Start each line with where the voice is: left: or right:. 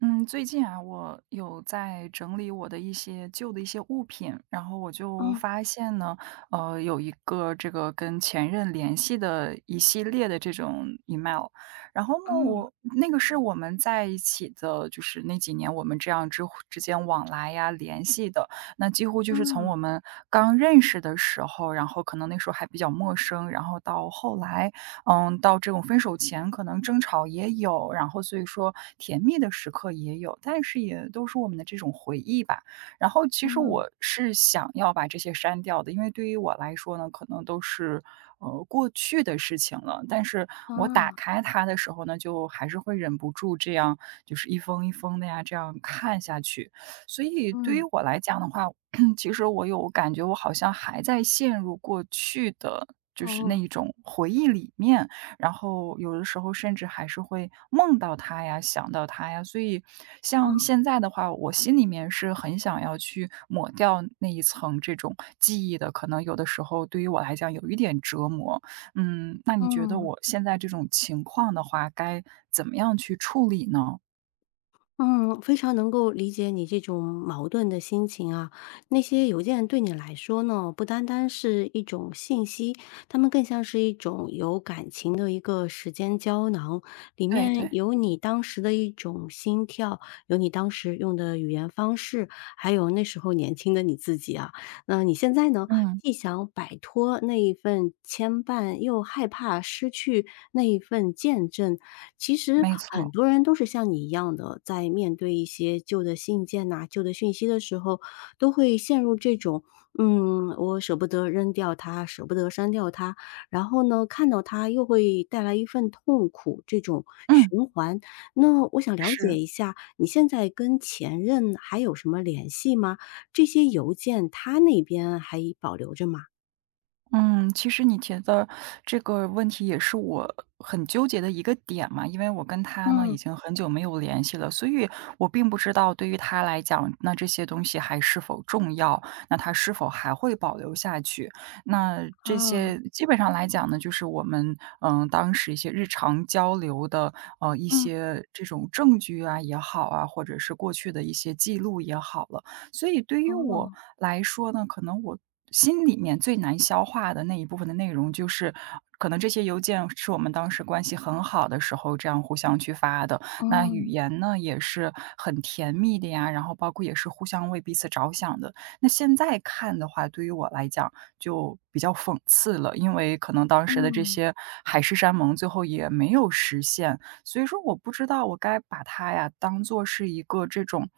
right: 嗯，最近啊，我有在整理我的一些旧的一些物品，然后我就
left: 嗯
right: 发现呢，有一个这个跟前任联系的一系列的这种 email，然后呢，
left: 嗯
right: 我那个是我们在一起的，就是那几年我们这样之间往来呀联系的，那几乎就是从
left: 嗯
right: 我们刚认识的时候，然后可能那时候还比较陌生，然后到后来嗯，到这种分手前可能争吵也有，然后所以说甜蜜的时刻也有，但是也都是我们的这种回忆吧。然后其实
left: 嗯，嗯
right: 我是想要把这些删掉的，因为对于我来说呢，可能都是过去的事情了。但是我打
left: 啊，
right: 开它的时候呢，就还是会忍不住这样，就是一封一封的呀，这样看下去。所以对于
left: 嗯，
right: 我来讲的话，其实我有感觉，我好像还在陷入过去的就是那
left: 哦，
right: 一种回忆里面，然后有的时候甚至还是会梦到他呀，想到他呀。所以像
left: 啊
right: 现在的话，我心里面是很想要去抹掉那一层这种记忆的，可能有的时候对于我来讲有一点折磨。嗯，那你觉得
left: 嗯。
right: 我现在这种情况的话，该怎么样去处理呢？
left: 嗯，非常能够理解你这种矛盾的心情啊。那些邮件对你来说呢，不单单是一种信息，它们更像是一种有感情的一个时间胶囊，里
right: 对
left: 面
right: 对。
left: 有你当时的一种心跳，有你当时用的语言方式，还有那时候年轻的你自己啊。那你现在呢，
right: 嗯，
left: 既想摆脱那一份牵绊，又害怕失去那一份见证。其实
right: 没
left: 很
right: 错，
left: 多人都是像你一样的，在面对一些旧的信件呐、旧的讯息的时候，都会陷入这种，我舍不得扔掉它，舍不得删掉它，然后呢，看到它又会带来一份痛苦，这种
right: 嗯，
left: 循环。那我想了解
right: 是。
left: 一下，你现在跟前任还有什么联系吗？这些邮件他那边还保留着吗？
right: 嗯，其实你提的这个问题也是我很纠结的一个点嘛，因为我跟他呢已
left: 嗯，
right: 经很久没有联系了，所以我并不知道对于他来讲，那这些东西还是否重要，那他是否还会保留下去？那这
left: 哦，
right: 些基本上来讲呢，就是我们嗯当时一些日常交流的一
left: 嗯，
right: 些这种证据啊也好啊，或者是过去的一些记录也好了，所以对于我
left: 哦，
right: 来说呢，可能我心里面最难消化的那一部分的内容，就是可能这些邮件是我们当时关系很好的时候这样互相去发的，那语
left: 嗯
right: 言呢也是很甜蜜的呀，然后包括也是互相为彼此着想的。那现在看的话，对于我来讲就比较讽刺了，因为可能当时的这
left: 嗯。
right: 些海誓山盟最后也没有实现，所以说我不知道我该把它呀当做是一个这种，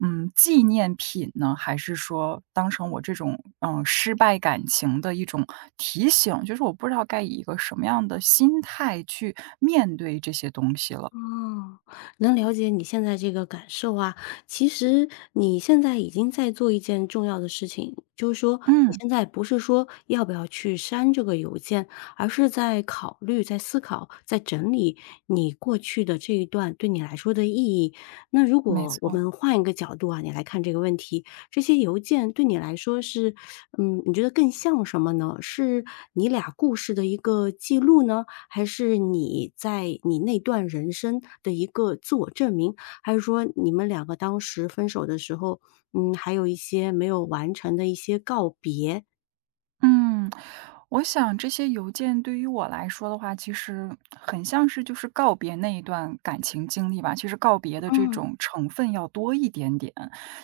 right: 嗯，纪念品呢，还是说当成我这种嗯失败感情的一种提醒？就是我不知道该以一个什么样的心态去面对这些东西了。
left: 哦，能了解你现在这个感受啊。其实你现在已经在做一件重要的事情，就是说你
right: 嗯，
left: 现在不是说要不要去删这个邮件，而是在考虑、在思考、在整理你过去的这一段对你来说的意义。那如
right: 没
left: 果我
right: 错，
left: 们换一个角度啊，你来看这个问题，这些邮件对你来说是，你觉得更像什么呢？是你俩故事的一个记录呢？还是你在你那段人生的一个自我证明？还是说你们两个当时分手的时候，还有一些没有完成的一些告别？
right: 嗯。我想这些邮件对于我来说的话，其实很像是就是告别那一段感情经历吧。其实告别的这
left: 嗯，
right: 种成分要多一点点。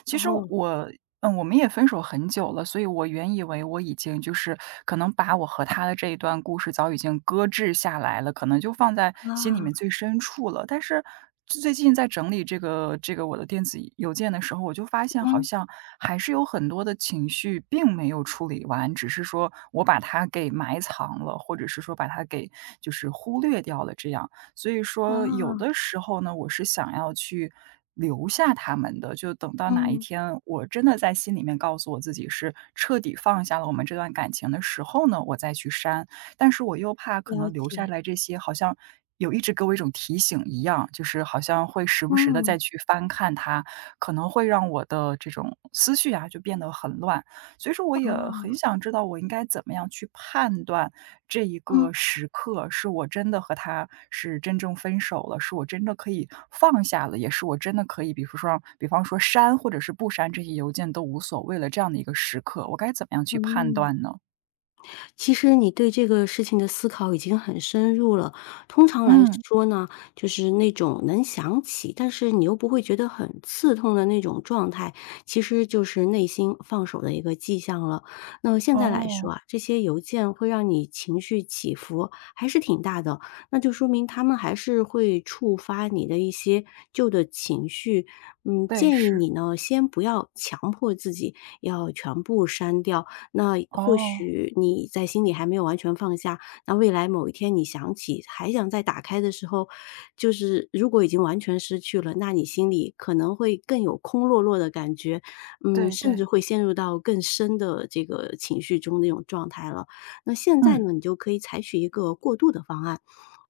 right: 其实
left: 哦，
right: 我嗯，我们也分手很久了，所以我原以为我已经就是可能把我和他的这一段故事早已经搁置下来了，可能就放在心里
left: 啊，
right: 面最深处了。但是最近在整理这个我的电子邮件的时候，我就发现好
left: 嗯，
right: 像还是有很多的情绪并没有处理完，只是说我把它给埋藏了，或者是说把它给就是忽略掉了这样。所以说有
left: 啊，
right: 的时候呢，我是想要去留下他们的，就等到哪一
left: 嗯，
right: 天我真的在心里面告诉我自己是彻底放下了我们这段感情的时候呢，我再去删。但是我又怕可
left: 了
right: 能留下
left: 解，
right: 来这些好像有一直给我一种提醒一样，就是好像会时不时的
left: 嗯，
right: 再去翻看它，可能会让我的这种思绪啊，就变得很乱。所以说我也
left: 啊，
right: 很想知道我应该怎么样去判断这一
left: 嗯，
right: 个时刻，是我真的和他是真正分手了，是我真的可以放下了，也是我真的可以，比如说比方说删或者是不删这些邮件都无所谓了，这样的一个时刻，我该怎么样去判
left: 嗯。
right: 断呢？
left: 其实你对这个事情的思考已经很深入了。通常来
right: 嗯，
left: 说呢，就是那种能想起，但是你又不会觉得很刺痛的那种状态，其实就是内心放手的一个迹象了。那现在来说
right: 哦，
left: 啊，这些邮件会让你情绪起伏还是挺大的，那就说明他们还是会触发你的一些旧的情绪。
right: 对，
left: 建议
right: 是，
left: 你呢，先不要强迫自己要全部删掉，那或
right: 哦，
left: 许你在心里还没有完全放下，那未来某一天你想起，还想再打开的时候，就是如果已经完全失去了，那你心里可能会更有空落落的感觉，
right: 对
left: 甚
right: 对，
left: 至会陷入到更深的这个情绪中那种状态了。那现在
right: 嗯，
left: 呢，你就可以采取一个过渡的方案，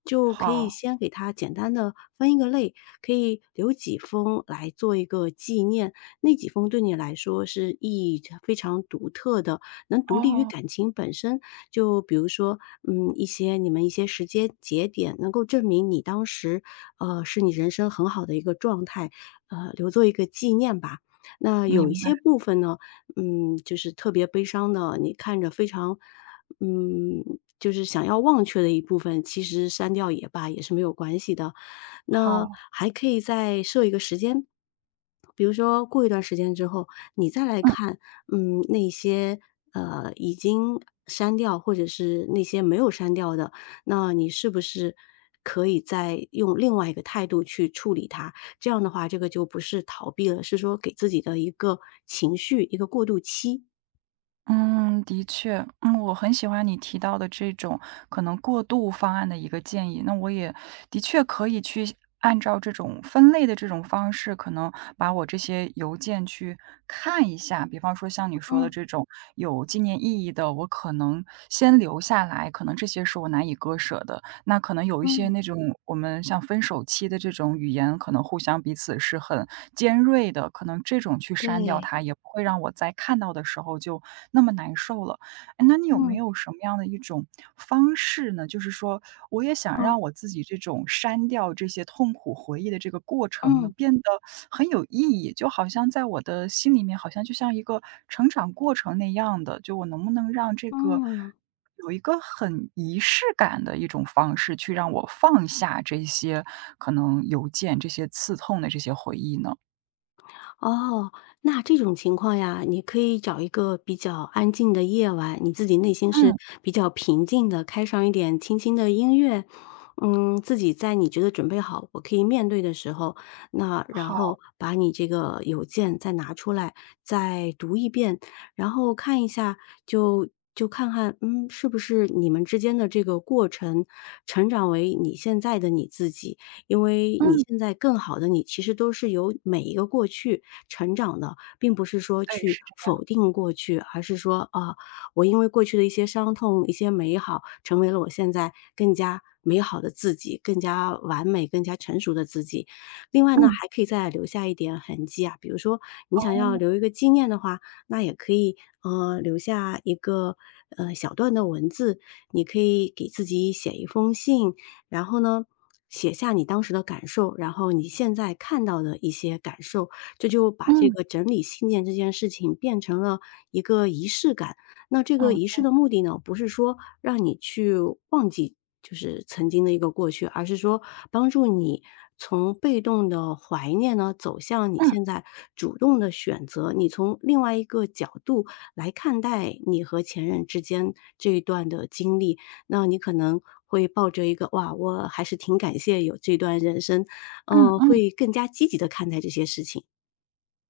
left: 就可以
right: 好，
left: 先给它简单的分一个类，可以留几封来做一个纪念。那几封对你来说是意义非常独特的，能独立于
right: 哦，
left: 感情本身。就比如说，一些你们一些时间节点，能够证明你当时，是你人生很好的一个状态，留作一个纪念吧。那有一
right: 明白，
left: 些部分呢，就是特别悲伤的，你看着非常，嗯，就是想要忘却的一部分，其实删掉也罢，也是没有关系的。那
right: 好。
left: 还可以再设一个时间，比如说过一段时间之后，你再来
right: 嗯。
left: 看，那些，已经删掉或者是那些没有删掉的，那你是不是可以再用另外一个态度去处理它？这样的话，这个就不是逃避了，是说给自己的一个情绪、一个过渡期。
right: 嗯，的确，嗯，我很喜欢你提到的这种可能过渡方案的一个建议，那我也的确可以去按照这种分类的这种方式，可能把我这些邮件去看一下。比方说像你说的
left: 嗯
right: 这种有纪念意义的，我可能先留下来，可能这些是我难以割舍的。那可能有一些
left: 嗯，
right: 那种我们像分手期的这种语言，可能互相彼此是很尖锐的，可能这种去删掉
left: 对，
right: 它，也不会让我在看到的时候就那么难受了。哎，那你有
left: 嗯，
right: 没
left: 嗯
right: 有什么样的一种方式呢？就是说，我也想
left: 啊，
right: 让我自己这种删掉这些痛苦回忆的这个过程呢，
left: 嗯，
right: 变得很有意义，就好像在我的心里面，好像就像一个成长过程那样的，就我能不能让这个
left: 嗯。
right: 有一个很仪式感的一种方式，去让我放下这些可能邮件、这些刺痛的这些回忆呢？
left: 哦，那这种情况呀，你可以找一个比较安静的夜晚，你自己内心是
right: 嗯，
left: 比较平静的，开上一点轻轻的音乐，自己在你觉得准备好，我可以面对的时候，那然
right: 好，
left: 后把你这个邮件再拿出来，再读一遍，然后看一下，就看看，是不是你们之间的这个过程，成长为你现在的你自己。因为你
right: 嗯。
left: 现在更好的你，其实都是由每一个过去成长的，并不是说
right: 对，
left: 去
right: 是这样。
left: 否定过去，而是说啊，我因为过去的一些伤痛、一些美好，成为了我现在更加美好的自己，更加完美、更加成熟的自己。另外呢，
right: 嗯。
left: 还可以再留下一点痕迹啊，比如说你想要
right: 哦，
left: 留一个纪念的话，那也可以留下一个小段的文字，你可以给自己写一封信，然后呢，写下你当时的感受，然后你现在看到的一些感受，这就把这
right: 嗯。
left: 个整理信件这件事情变成了一个仪式感。那这个
right: 哦，
left: 仪式
right: 对。
left: 的目的呢，不是说让你去忘记就是曾经的一个过去，而是说帮助你从被动的怀念呢，走向你
right: 嗯，
left: 现在主动的选择，你从另外一个角度来看待你和前任之间这一段的经历。那你可能会抱着一个“哇，我还是挺感谢有这段人生”，
right: 嗯嗯。
left: 会更加积极的看待这些事情。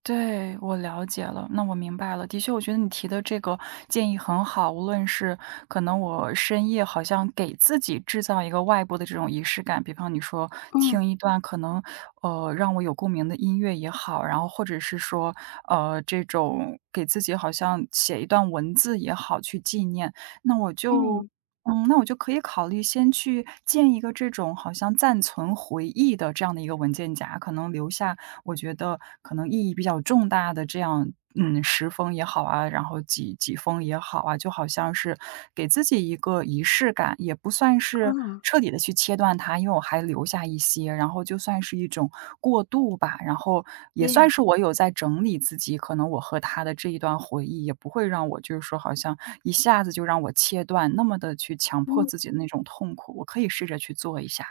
right: 对，我了解了，那我明白了。的确，我觉得你提的这个建议很好，无论是可能我深夜好像给自己制造一个外部的这种仪式感，比方你说
left: 嗯，
right: 听一段可能让我有共鸣的音乐也好，然后或者是说这种给自己好像写一段文字也好去纪念，那我就。
left: 嗯，
right: 嗯，那我就可以考虑先去建一个这种好像暂存回忆的这样的一个文件夹，可能留下我觉得可能意义比较重大的这样，嗯10封也好啊，然后几封也好啊，就好像是给自己一个仪式感，也不算是
left: 嗯，
right: 彻底的去切断它，因为我还留下一些，然后就算是一种过渡吧。然后也算
left: 对。
right: 是我有在整理自己，可能我和他的这一段回忆，也不会让我就是说好像一下子就让我切断，那么的去强迫
left: 嗯。
right: 自己的那种痛苦，我可以试着去做一下。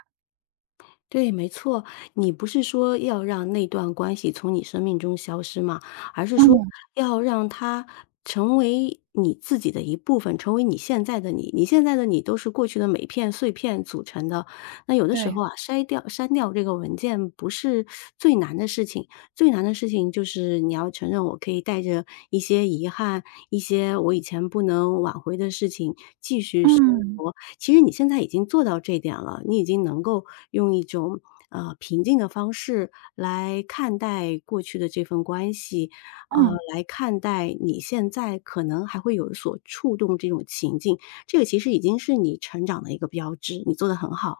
left: 对，没错，你不是说要让那段关系从你生命中消失吗？而是说
right: 嗯，
left: 要让它成为你自己的一部分，成为你现在的你。你现在的你都是过去的每片碎片组成的。那有的时
right: 对，
left: 候啊，筛掉、删掉这个文件不是最难的事情，最难的事情就是你要承认，我可以带着一些遗憾，一些我以前不能挽回的事情继续生
right: 嗯，
left: 活。其实你现在已经做到这点了，你已经能够用一种平静的方式来看待过去的这份关系，呃，
right: 嗯。
left: 来看待你现在可能还会有所触动这种情境，这个其实已经是你成长的一个标志，你做得很好。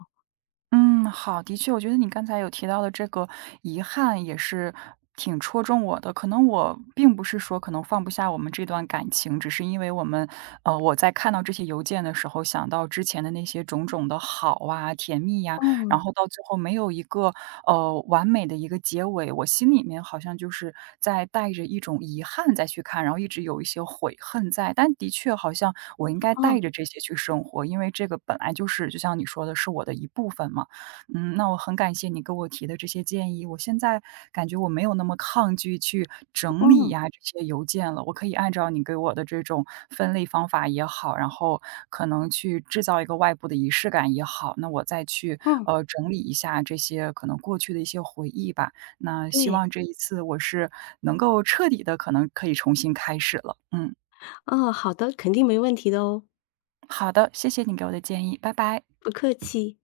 right: 嗯，好，的确，我觉得你刚才有提到的这个遗憾也是挺戳中我的。可能我并不是说可能放不下我们这段感情，只是因为我们，我在看到这些邮件的时候，想到之前的那些种种的好啊、甜蜜呀、然
left: 嗯，
right: 后到最后没有一个完美的一个结尾，我心里面好像就是在带着一种遗憾再去看，然后一直有一些悔恨在。但的确好像我应该
left: 哦，
right: 带着这些去生活，因为这个本来就是就像你说的是我的一部分嘛。嗯，那我很感谢你给我提的这些建议，我现在感觉我没有那么抗拒去整理
left: 嗯
right: 呀这些邮件了，我可以按照你给我的这种分类方法也好，然后可能去制造一个外部的仪式感也好，那我再去
left: 嗯，
right: 整理一下这些可能过去的一些回忆吧。那希
left: 对，
right: 望这一次我是能够彻底的，可能可以重新开始了。嗯，
left: 哦，好的，肯定没问题的哦，
right: 好的，谢谢你给我的建议，拜拜。
left: 不客气。